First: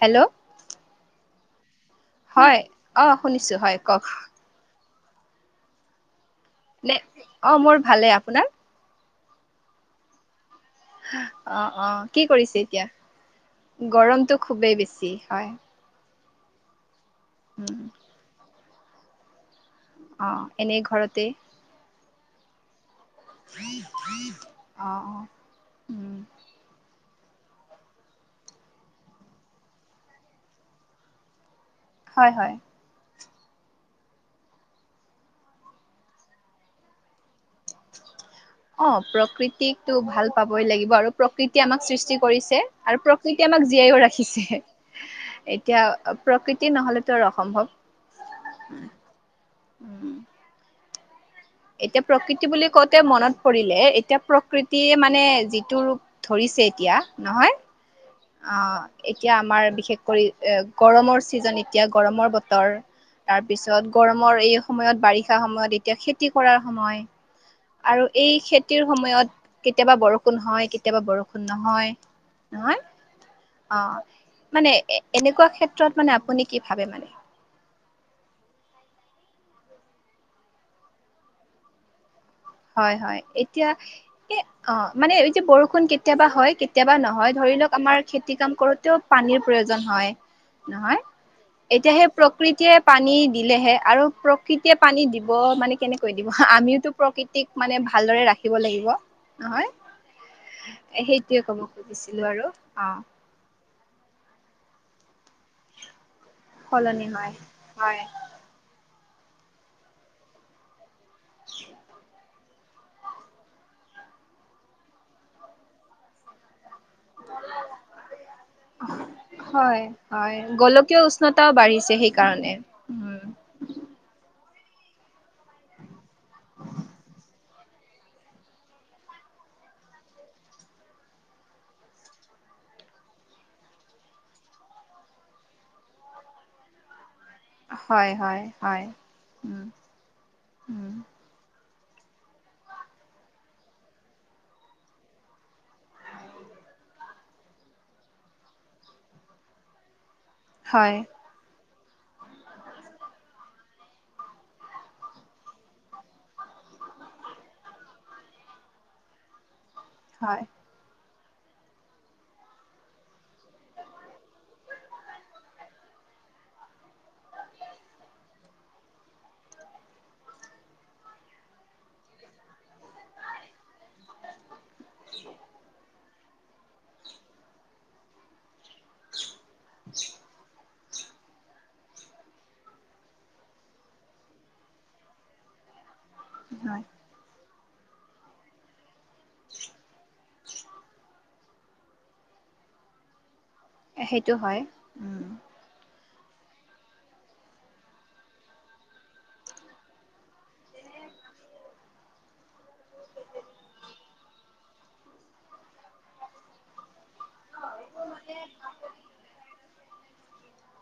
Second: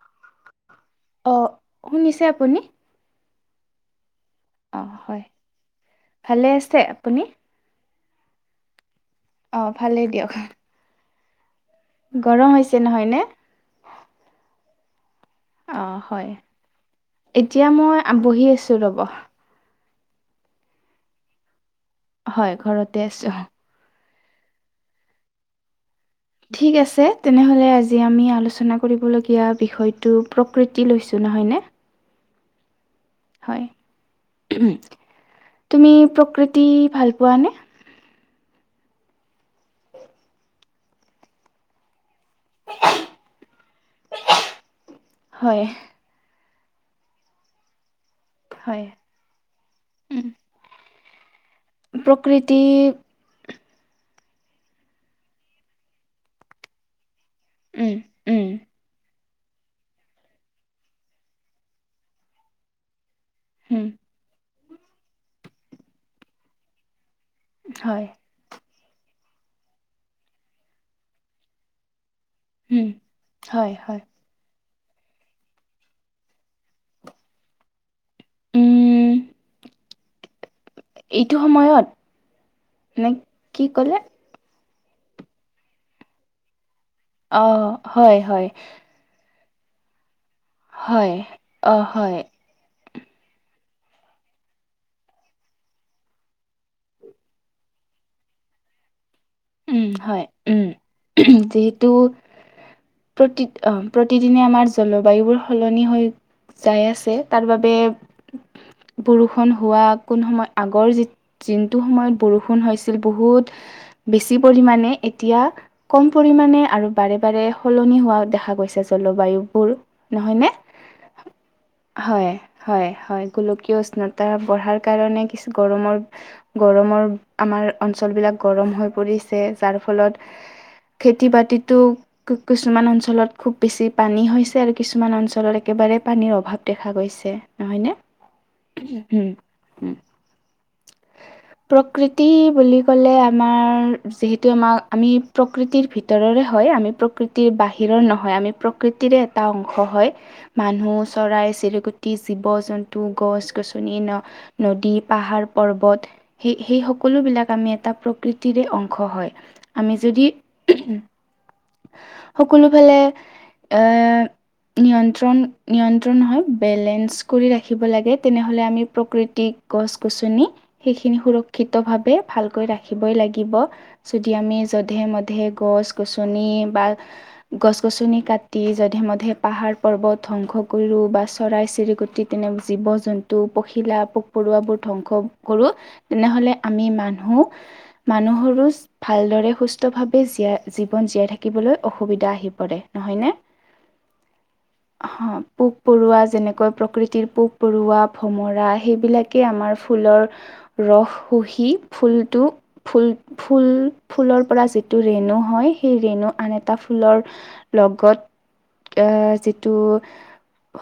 Hello অ হয় অ শুনিছো হয় কওক। অ হয়, ভালে আছে আপুনি? অঁ, মোৰ ভালেই আপোনাৰ? অঁ ভালেই দিয়ক। অঁ অঁ কি গৰম কৰিছে হৈছে এতিয়া? নহয়নে গৰমতটো খুবেই বেছি হয়। অঁ হয়, এতিয়া উম মই বহি আছো ৰ'ব। অঁ এনেই ঘৰতে। হয় ঘৰতে আছো। অঁ ঠিক আছে তেনেহ'লে আজি আমি আলোচনা কৰিবলগীয়া বিষয়টো প্ৰকৃতি লৈছোঁ নহয়নে। হয় হয়। হয়, তুমি প্ৰকৃতি ভাল পোৱানে? অঁ, প্ৰকৃতিকটো ভাল পাবই লাগিব আৰু প্ৰকৃতিয়ে আমাক সৃষ্টি কৰিছে, আৰু প্ৰকৃতিয়ে আমাক জীয়াইও ৰাখিছে। হয় এতিয়া প্ৰকৃতি নহলেতো অসম্ভৱ। হয় উম, এতিয়া প্ৰকৃতি বুলি কওঁতে মনত পৰিলে এতিয়া, প্ৰকৃতিয়ে মানে যিটো ৰূপ ধৰিছে এতিয়া নহয়। উম উম অ এতিয়া আমাৰ বিশেষ কৰি গৰমৰ ছিজন এতিয়া গৰমৰ বতৰ তাৰ উম পিছত গৰমৰ এই সময়ত বাৰিষা সময়ত এতিয়া খেতি কৰাৰ সময় আৰু হয় এই খেতিৰ সময়ত কেতিয়াবা বৰষুণ হয় কেতিয়াবা বৰষুণ নহয় নহয় উম হয় অ হয় মানে এনেকুৱা ক্ষেত্ৰত মানে আপুনি কি ভাবে মানে উম এইটো সময়ত হয় নে হয় কি এতিয়া ক'লে এ অ মানে এতিয়া বৰষুণ কেতিয়াবা হয় কেতিয়াবা ন হয় অ ধৰি লওক আমাৰ হয় খেতি হয় কাম কৰোতেও পানীৰ প্ৰয়োজন হয়। নহয় হয় অ এতিয়া সেই হয় প্ৰ প্ৰকৃতিয়ে পানী দিলেহে আৰু প্ৰকৃতিয়ে পানী দিব মানে কেনেকৈ দিব আমিওতো প্ৰকৃতিক মানে ভালদৰে ৰাখিব লাগিব নহয় উম হয় উম সেইটোৱে ক'ব যিহেতু খুজিছিলো আৰু অ' প্ৰতি প্ৰতিদিনে আমাৰ জলবায়ুবোৰ সলনি হৈ যাই সলনি আছে হয় তাৰ বাবে হয় বৰষুন হোৱা কোন সময় আগৰ যি যিনটো সময়ত বৰষুণ হৈছিল বহুত বেছি পৰিমাণে এতিয়া কম পৰিমাণে আৰু বাৰে বাৰে সলনি হোৱা দেখা গৈছে জলবায়ুবোৰ হয় হয় নহয় নে গোলকীয় উষ্ণতাও বাঢ়িছে হয়, সেইকাৰণে হয়, উম হয়। গোলকীয় উষ্ণতা বঢ়াৰ কাৰণে কিছু গৰমৰ গৰমৰ আমাৰ অঞ্চলবিলাক গৰম হৈ পৰিছে যাৰ ফলত খেতি বাতিতো কিছুমান অঞ্চলত খুব বেছি পানী হৈছে আৰু কিছুমান অঞ্চলত একেবাৰে পানীৰ অভাৱ দেখা গৈছে। নহয়নে? হয় হয় হয় উম উম প্ৰকৃতি বুলি ক'লে আমাৰ যিহেতু আমাৰ আমি প্ৰকৃতিৰ ভিতৰৰে হয় আমি প্ৰকৃতিৰ বাহিৰৰ নহয় আমি প্ৰ কৃতিৰে এটা অংশ হয় হয় মানুহ চৰাই চিৰিকতি, জীৱ জন্তু, গছ গছনি ন নদী, পাহাৰ, পৰ্বত সেই সেই সকলো বিলাক আমি এটা প্ৰকৃতিৰে অং শ হয় আমি যদি হয় সকলো ফালে এ নিয়ন্ত্ৰণ নিয়ন্ত্ৰণ নহয় বেলেঞ্চ কৰি ৰাখিব লাগে তেনেহ'লে আমি প্ৰকৃতিক গছ গছনি সেইখিনি সুৰক্ষিত ভাৱে ভালকৈ ৰাখিবই লাগিব। যদি আমি যধে মধে গছ গছনি বা গছ গছনি কাট টি যধে মধে পাহাৰ পৰ্বত ধংস কৰো বা চৰাই চিৰিকটি তেনে জীৱ জন্তু, পখিলা পোক পৰুৱাবোৰ ধ্বংস কৰো। তেনেহলে হয় আমি মানুহ মানুহৰো ভালদৰে সুস্থ ভাৱে জীয়াই জীৱন জীয়াই থাকিবলৈ অসুবিধা আহি পৰে নহয় নে সেইটো হয় উম পোক পৰুৱা যেনেকৈ প্ৰকৃতিৰ পোক পৰুৱা ভমৰা সেইবিলাকেই আমাৰ ফুলৰ ৰস শুহি ফুলটো ফুল ফুল ফুলৰ পৰা যিটো ৰেণু হয় সেই ৰেণু আন এটা ফুলৰ লগত এ যিটো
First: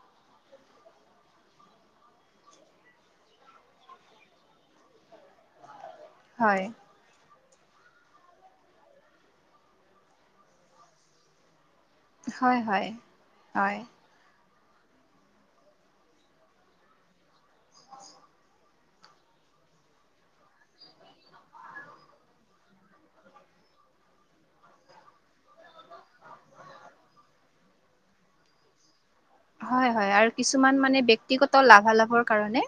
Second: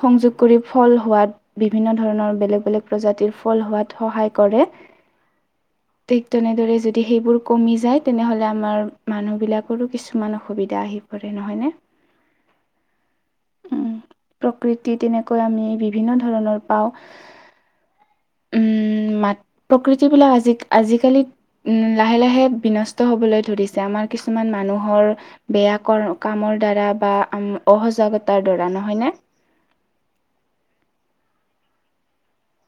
সংযোগ কৰি ফল হোৱাত বিভিন্ন ধৰণৰ বেলেগ বেলেগ প্ৰজাতিৰ ফল হোৱাত সহায় কৰে। ঠিক হয় তেনেদৰে যদি সেইবোৰ কমি যায় তেনেহ'লে আমাৰ মানুহবিলাকৰো কিছুমান অসুবিধা আহি পৰে নহয়নে। হয় হয় হয়। উম, প্ৰকৃতি তেনেকুৱা আমি বিভিন্ন ধৰণৰ পাওঁ। উম প্ৰকৃতিবিলাক আজিকালি- লাহে লাহে বিনষ্ট হ'বলৈ ধৰিছে। আমাৰ কিছুমান মানুহৰ বেয়া ক কামৰ দ্বাৰা বা অসজাগতাৰ দ্বাৰা নহয় নে। হয় হয় আৰু কিছুমান মানে বয়ক্তিগত লাভালাভৰ কাৰণে-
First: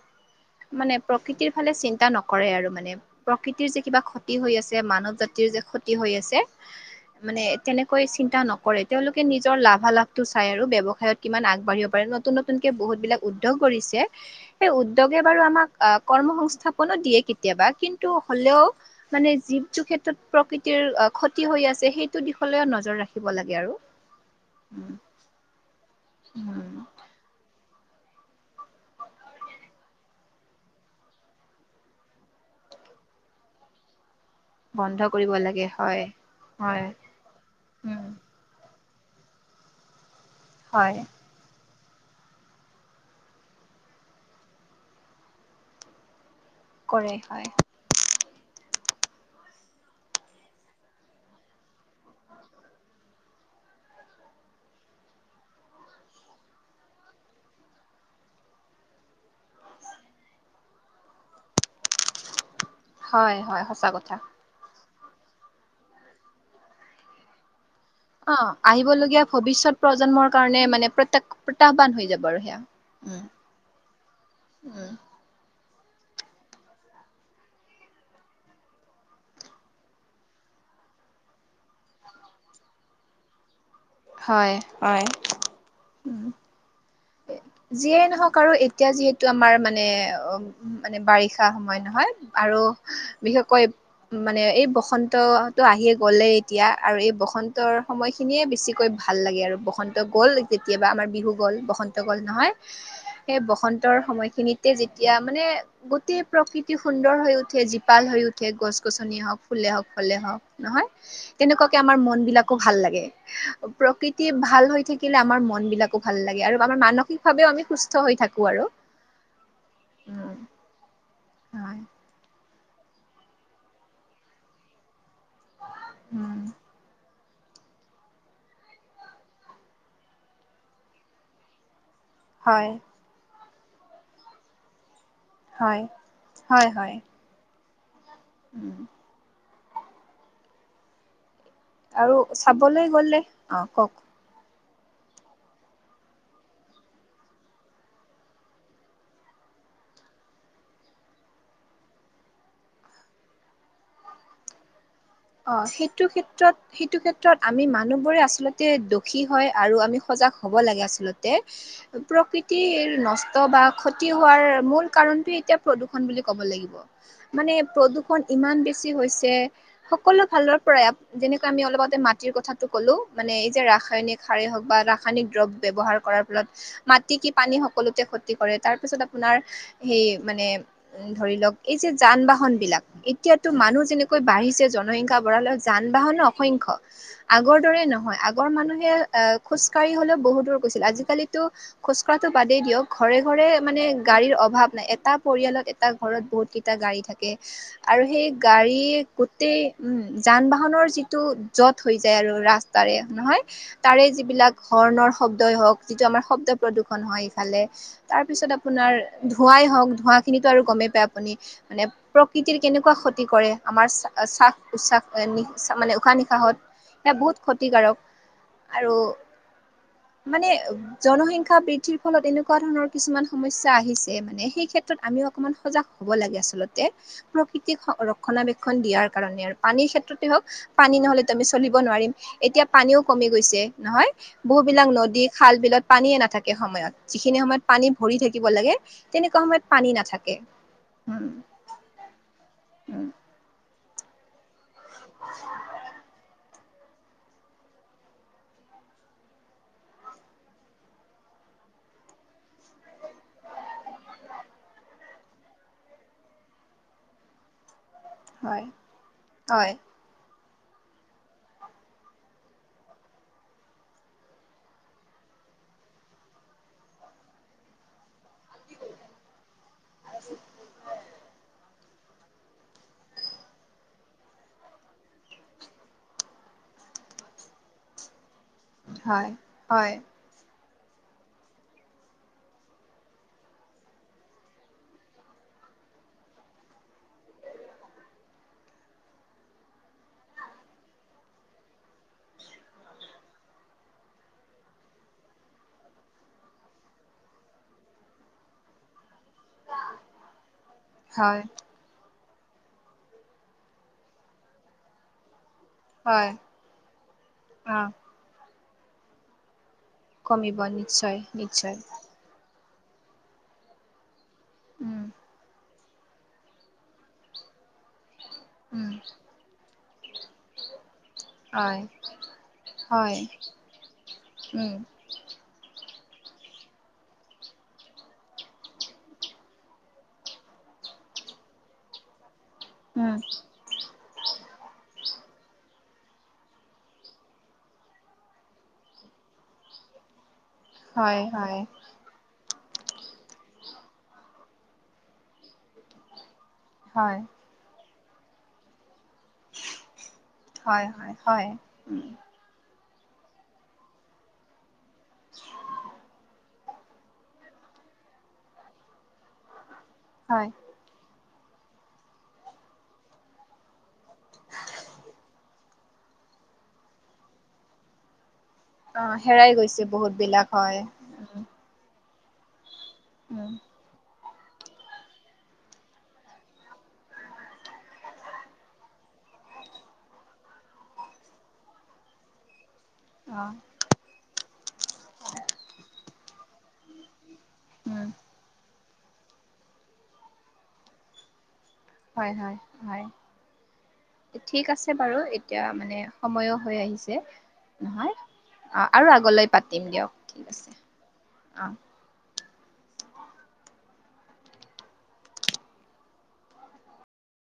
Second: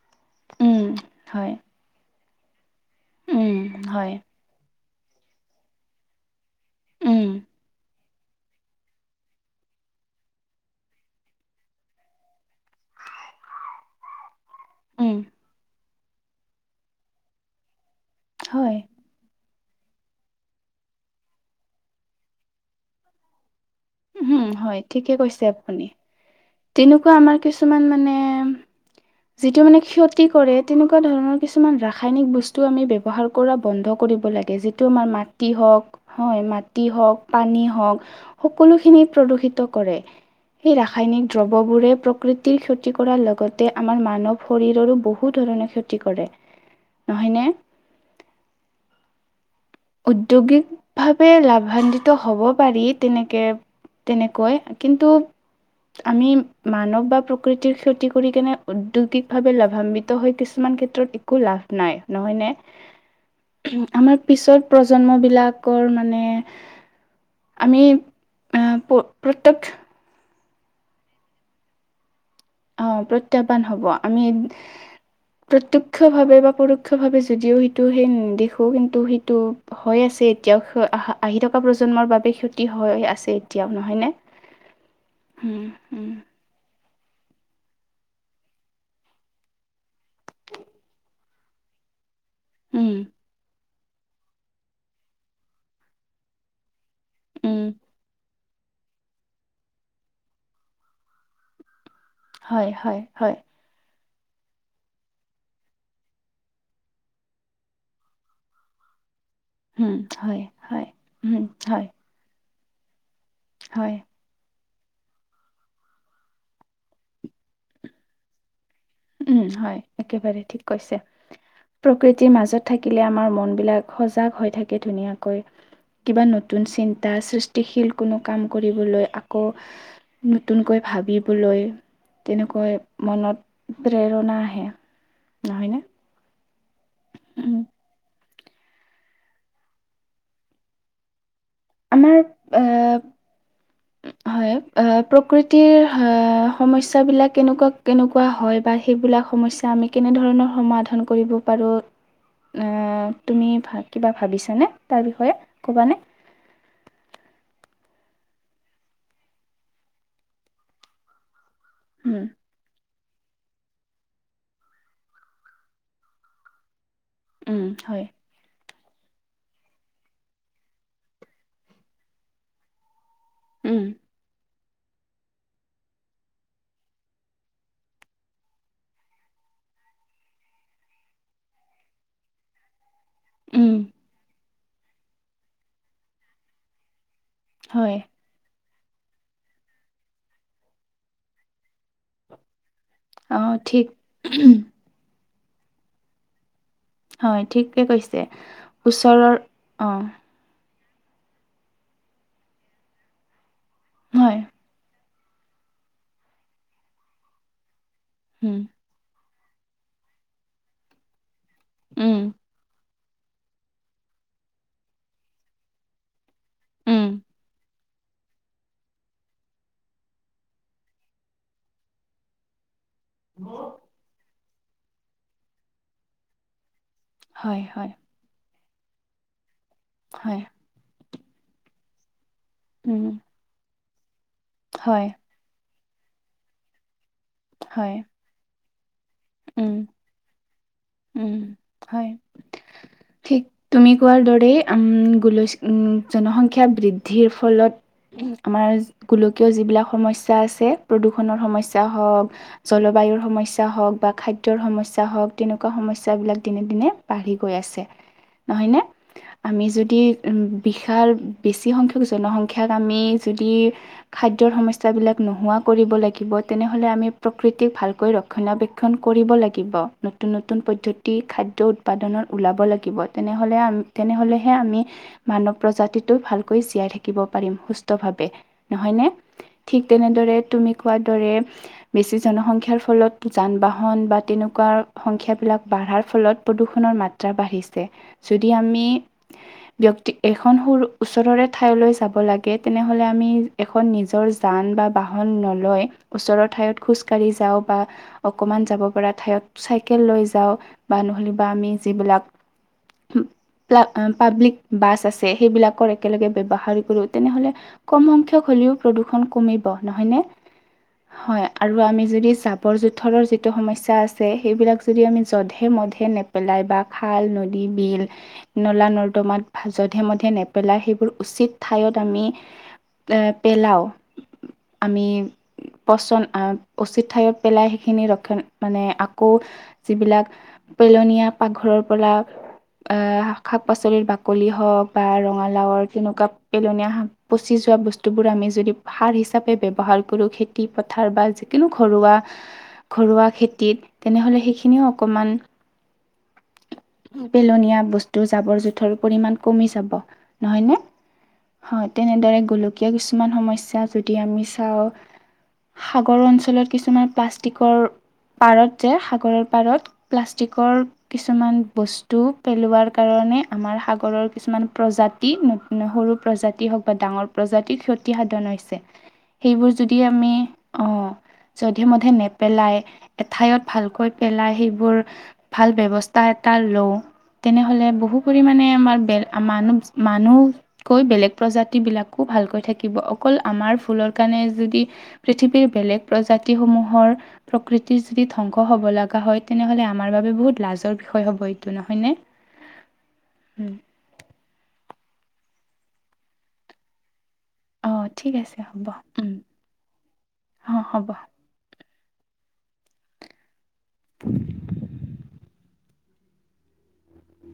উম মানে প্ৰকৃতিৰ হয় ফালে চিন্তা নকৰে আৰু মানে প্ৰকৃতিৰ যে উম কিবা হয় ক্ষতি হৈ আছে মানৱ জাতি। কিজে ক্ষতি হৈ আছে। উম মানে তেনেকৈ চিন্তা নকৰে তেওঁলোকে নিজৰ লাভালাভটো চাই আৰু ব্যৱসায়ত কিমান আগ আগবাঢ়িব পাৰে নতুন নতুনকে বহুত বিলাক উদ্যোগ কৰিছে সেই উম উদ্যোগে বাৰু আমাক আহ। কৰ্ম সংস্থাপনো দিয়ে কেতিয়াবা কিন্তু হলেও হয় মানে যিৱটো ক্ষেত্ৰত প্ৰকৃতিৰ ক্ষতি হৈ আছে, সেইটো দিশলৈও নজৰ ৰাখিব লাগে। আৰু উম, হয়। ঠিকে কৈছে আপুনি। উম। তেনেকুৱা আমাৰ কিছুমান মানে যিটো মানে ক্ষতি কৰে, তেনেকুৱা ধৰণৰ কিছুমান ৰাসায়নিক বস্তু আমি ব্যৱহাৰ কৰা বন্ধ কৰিব লাগে। যিটো বন্ধ আমাৰ কৰিব মাটি লাগে হওক, হয়। মাটি হওক, পানী হওক। উম সকলোখিনি প্ৰদূষিত কৰে সেই হয় ৰাসায়নিক দ্ৰববোৰে প্ৰকৃতিৰ ক্ষতি কৰাৰ লগতে আমাৰ মানৱ শৰীৰৰো বহুত ধৰণে ক্ষতি কৰে। কৰে নহয়নে হয়। উদ্যোগিকভাৱে লাভান্বিত হ'ব পাৰি তেনেকে, তেনেকৈ কিন্তু আমি মানৱ বা প্ৰকৃতিৰ ক্ষতি কৰি কেনে উদ্যোগিকভাৱে লাভান্বিত হৈ কিছুমান ক্ষেত্ৰত একো লাভ নাই নহয় নে? হয় হয় সঁচা কথা। আমাৰ পিছত প্ৰজন্মবিলাকৰ মানে আমি অ', আহ আহিবলগীয়া প্ৰত্যেক ভৱিষ্যত প্ৰজন্মৰ কাৰণে মানে প্ৰতাক প্ৰত্যাহ্বান হৈ যাব আৰু সেয়া অ', উম প্ৰত্যাহ্বান হ'ব। আমি প্ৰত্যক্ষভাৱে বা পৰোক্ষ ভাৱে যদিও সিটো সেই দেখো কিন্তু সিটো হৈ আছে এতিয়াও স আহা আহি থকা প্ৰজন্মৰ বাবে ক্ষতি হৈ আছে, এতিয়াও নহয়নে? হয়। হয়। উম। উম। যিয়েই নহওক আৰু এতিয়া যিহেতু আমাৰ মানে উ, মানে বাৰিষা সময় নহয়। আৰু উম, বিশেষকৈ মানে এই বসন্ত টো আহি গ'লেই। এতিয়া আৰু এই উম, বসন্তৰ সময় খিনিয়ে বেছিকৈ ভাল লাগে আৰু বসন্ত গ'ল যেতিয়াবা আমাৰ বিহু, গ'ল। বসন্ত হয় গ'ল নহয় হয়, হয়, হয়, সেই বসন্তৰ সময়খিনিত যেতিয়া মানে গোটেই প্ৰকৃতি সুন্দৰ হৈ উঠে, জীপাল হৈ উঠে গছ গছনি হওক। তে ফুলে হওক, উম, ফলে হক হয়, নহয়। হয়, উম, তেনেকুৱাকে হয়, আমাৰ মন বিলাকো ভাল লাগে। হয়। প্ৰকিকৃতি কি ভাল হৈ থাকিলে, আমাৰ মন বিলাকো ভাল লাগে আৰু আমাৰ মানসিকভাৱেও আমি সুস্থ হৈ থাকো আৰু উম, হয়। উম একেবাৰে ঠিক কৈছে। হয় প্ৰকৃতিৰ মাজত থাকিলে, আমাৰ মনবিলাক সজাগ হৈ থাকে ধুনীয়াকৈ। কৈ কিবা উম নতুন চিন্তা সৃষ্টি গতিশীল [unintelligible] কোনো কাম কৰিবলৈ, আকৌ নতুনকৈ ভাবিবলৈ [unintelligible] হয় তেনেকৈ মনত প্ৰেৰণা আহে। [unintelligible] হয় [inaudible] হয়-হয়। উম। [unintelligible] উম। [inaudible] আৰু আমাৰ চাবলৈ আহ গ'লে [inaudible] অঁ! কওক? হয়। আহ প্ৰকৃতিৰ সমস্যাবিলাক কেনেকুৱা-কেনেকুৱা হয় বা সেইবিলাক সমস্যা [unintelligible] এতিয়া আমি কেনেধৰণৰ সমাধান কৰিব পাৰোঁ [unintelligible] অঁ! তুমি [unintelligible] কিবা ভাবিছানে? তাৰ বিষয়ে। [unintelligible] অঁ! সেইটো ক্ষেত্ৰত [unintelligible] সেইটো ক্ষেত্ৰত আমি মানুহবোৰে আচলতে দোষী হয়, আৰু আমি সজাগ হ'ব লাগে আচলতে। [unintelligible] উম প্ৰকৃৃত [unintelligible] [unintelligible] নষ্ট বা ক্ষতি হোৱাৰ মূল কাৰণটোৱেই এতিয়া প্ৰদূষণ বুলি ক'ব লাগিব। মানে উম, হয়। প্ৰদূষণ ইমান বেছি [unintelligible] বেছি হৈছে। সকলো ফালৰ পৰাই যেনেকে আমি অলপ আগতে মাটিৰ কথা [unintelligible] [unintelligible] ক'লোঁ, মানে এই যে উম, ৰাসায়নিক সাৰেই হওক বা ৰাসায়নিক দ্ৰৱ ব্যৱহাৰ কৰাৰ ফলত মাটি কি পানী সকলোতে ক্ষতি কৰে। তাৰ পিছত আপোনাৰ সেই মানে [unintelligible] উম! ধৰি লওক, এই যে যান-বাহনবিলাক, এতিয়া [unintelligible] [unintelligible] তো উম, মানুহ যেনেকৈ বাঢ়িছে, জনসংখ্যা বঢ়ালৈ যান-বাহনো অসংখ্য। আগৰ দৰে হয়। নহয়। আগ আগৰ মানুহে আহ খোজকঢ়ি হ'লেও বহুত দূৰ গৈছিল। আজিকালিতো খোজকঢ়াটো বাদেই দিয়ক [unintelligible] অ' ঘৰে-ঘৰে মানে ঠিক গাড়ীৰ অভাৱ নাই। এটা পৰিয়ালত, এটা ঘৰত, বহুত কেইটা গাড়ী থা [unintelligible] থাকে। হয়, ঠিকে আৰু কৈছে। সেই গাড়ীয়ে ওচৰৰ গোটেই উম অ' [unintelligible] যান-বাহনৰ যিটো যত হৈ যায় আৰু ৰাস্তাৰে, নহয়? [unintelligible] তাৰে হয়। যিবিলাক হৰ্ণৰ শব্দই হওক, যিটো আমাৰ শব্দ প্ৰদূষণ হয় ইফালে। [unintelligible] তাৰপিছত উম, আপোনাৰ ধোঁৱাই হওক, ধোঁৱাখিনিতো আৰু গমেই পায় আপুনি, মানে প্ৰকৃ [unintelligible] উম, প্ৰকৃতিৰ কেনেকুৱা ক্ষতি কৰে। আমাৰ [unintelligible] চা, চাহ, নিচা মানে উশাহ-নিশাহত। উম, সেই বহুত ক্ষতিকাৰক, আৰু [unintelligible] মানে জনসংখ্যা বৃদ্ধিৰ ফলত এনেকুৱা ধৰণৰ [unintelligible] কিছুমান সমস্যা আহিছে মানে, সেই ক্ষেত্ৰত আমি অকনমান সজাগ হ'ব লাগে আচলতে। [unintelligible] হয়, প্ৰকৃতিক হয়, [unintelligible] ৰক্ষণাৱেক্ষণ দিয়াৰ কাৰণে আৰু। পানীৰ ক্ষেত্ৰতে হয়, হওক। পানী নহলেতো আমি চলিব নোৱাৰিম। এতিয়া পানীও উম, কমি গৈছে নহয়? বহু বিলাক হয়, নদী [unintelligible] খাল-বিলত পানীয়ে নাথাকে সময়ত। যিখিনি সময়ত পানী হয়, ভৰি থাকিব লাগে [unintelligible] তেনেকুৱা সময়ত উম, পানী নাথাকে। উম! [unintelligible] হয়। উম ঠিক তুমি কোৱাৰ দৰেই উম! [unintelligible] উম! জনসং জনসংখ্যা বৃদ্ধিৰ ফলত [unintelligible] উম! আমাৰ গোলকীয় যিবিলাক সমস্যা আছে, প্ৰদূষণৰ সমস্যা হওক [unintelligible] জলবায়ুৰ সমস্যা হওক [unintelligible] বা খাদ্যৰ সমস্যা হওক, তেনেকুৱা সমস্যাবিলাক দিনে-দিনে বাঢ়ি গৈ আছে। [unintelligible] হয় নহয়নে? আমি হয় যদি [inaudible] উম! বিশাল বেছি সংখ্যক জনসংখ্যাক আমি যদি [unintelligible] খাদ্যৰ সমস্যাবিলাক নোহোৱা কৰিব লাগিব, তেনেহলে আমি প্ৰকৃতিক ভালকৈ ৰক্ষণ [unintelligible] সংৰক্ষণ কৰিব লাগিব। নতুন-নতুন পদ্ধতি খাদ্য [unintelligible] উৎপাদনত ওলাব লাগিব। তেনেহলে আম, তেনেহলেহে আমি [unintelligible] মানৱ প্ৰজাতিটো ভালকৈ জীয়াই থাকিব পাৰিম সুস্থভাৱে। [inaudible] নহয়নে? হয় ঠিক হয় তেনেদৰে তুমি কোৱাৰ দৰে, বেছি জনসংখ্যাৰ ফলত যান-বাহন বা তেনেকুৱা সংখ্যাবিলাক বাঢ়াৰ ফলত প্ৰদূষণৰ মাত্ৰা বাঢ়িছে। যদি আমি ব্যক্তি, এখন সুৰ, ওচৰৰে ঠাইলৈ যাব লাগে, তেনেহলে আমি এ এখন নিজৰ যান বা বাহন নলয়, ওচৰৰ ঠাইত খোজ কঢ়ি যাওঁ বা অকমান যাব পৰা ঠাইত চাইকেল লৈ যাওঁ বা নহ'লে হয় বা আমি যিবিলাক, পা পাব্লিক বাছ আছে, সেইবিলাক কৰে, একেলগে হয় ব্যৱহাৰ কৰে, তেনেহলে অ কম সংখ্যক হ'লেও প্ৰদূষণ কমি ব নহয়নে? কমিব নিশ্চয় হয়। আৰু নিশ্চয় আমি যদি জাবৰ জো থৰৰ যিটো সমস্যা আছে, সেইবিলাক যদি উম আমি যধে-মধে নেপেলাই বা খাল নদী, বিল- উম নলা-নৰ্দমাত ভা জধে-মধে নেপেলাই, সেইবোৰ উচিত হয় ঠাইত আমি হয় আ' পেলাওঁ, উম আমি পচন আ' উচিত ঠাইত পেলাই সি খিনি ৰক্ষন মানে আকৌ যিবিলাক পেলনীয়া পাকঘৰৰ পৰা উম আ' শাক- পাচলিৰ বাকলি হওক বা ৰঙালাওৰ তেনেকুৱা পেলনীয়া, পচি যোৱা বস্তুবোৰ আমি যদি সাৰ হিচাপে ব্যৱহাৰ কৰি তি পথাৰ হয় বা হয় যিকোনো ঘৰুৱা, ঘৰুৱা খেতিত, তেনেহ'লে সেইখিনিও অকণমান হয় পেলনীয়া বস্তু জাবৰ-জোথৰ পৰিমাণ কমি যাব নহয় নে হয় হয় হয় তেনেদৰে গলো কিছুমান সমস্যা যদি আমি চাওঁ। সাগৰৰ অঞ্চলত কিছুমান প্লাষ্টিক প্লাষ্টিকৰ পাৰত যে সাগৰৰ পাৰত হয় প্লাষ্টিকৰ কিছুমান বস্তু পেলোৱাৰ কাৰণে আমাৰ সাগৰৰ কিছুমান প্ৰজাতি সৰু প্ৰজাতি হওক বা ডাঙৰ প্ৰজাতিৰ ক্ষতি সাধন হৈছে। অ হেৰাই সেইবোৰ গৈছে যদি বহুত আমি বিলাক হয় অহ উম যধে মধে নেপেলাই উম এঠাইত ভালকৈ পেলাই সেইবোৰ ভাল ব্যৱস্থা এটা লওঁ। তেনেহলে বহু পৰিমাণে আমাৰ ব মানুহ মানুহ কৰি বেলেগ প্ৰজাতি বিলাকো ভালকৈ থাক থাকিব। অকল অ আমাৰ ভুলৰ কাৰণে যদি পৃথিৱীৰ বেলেগ প্ৰজাতি সমূহৰ প্ৰকৃতি উম যদি ধ্বংস হ'ব লগা হয়, তেনেহ'লে আমাৰ বাবে বহুত লাজৰ বিষয় হ'ব এই হয় হয় হয়, ঠিক আছে বাৰু এতিয়া মানে সময়ো হৈ আহিছে। অঁ নহয় ঠিক আছে অঁ হ'ব আৰু আগলৈ পাতিম দিয়ক ঠিক আছে অঁ হ'ব অঁ [inaudible]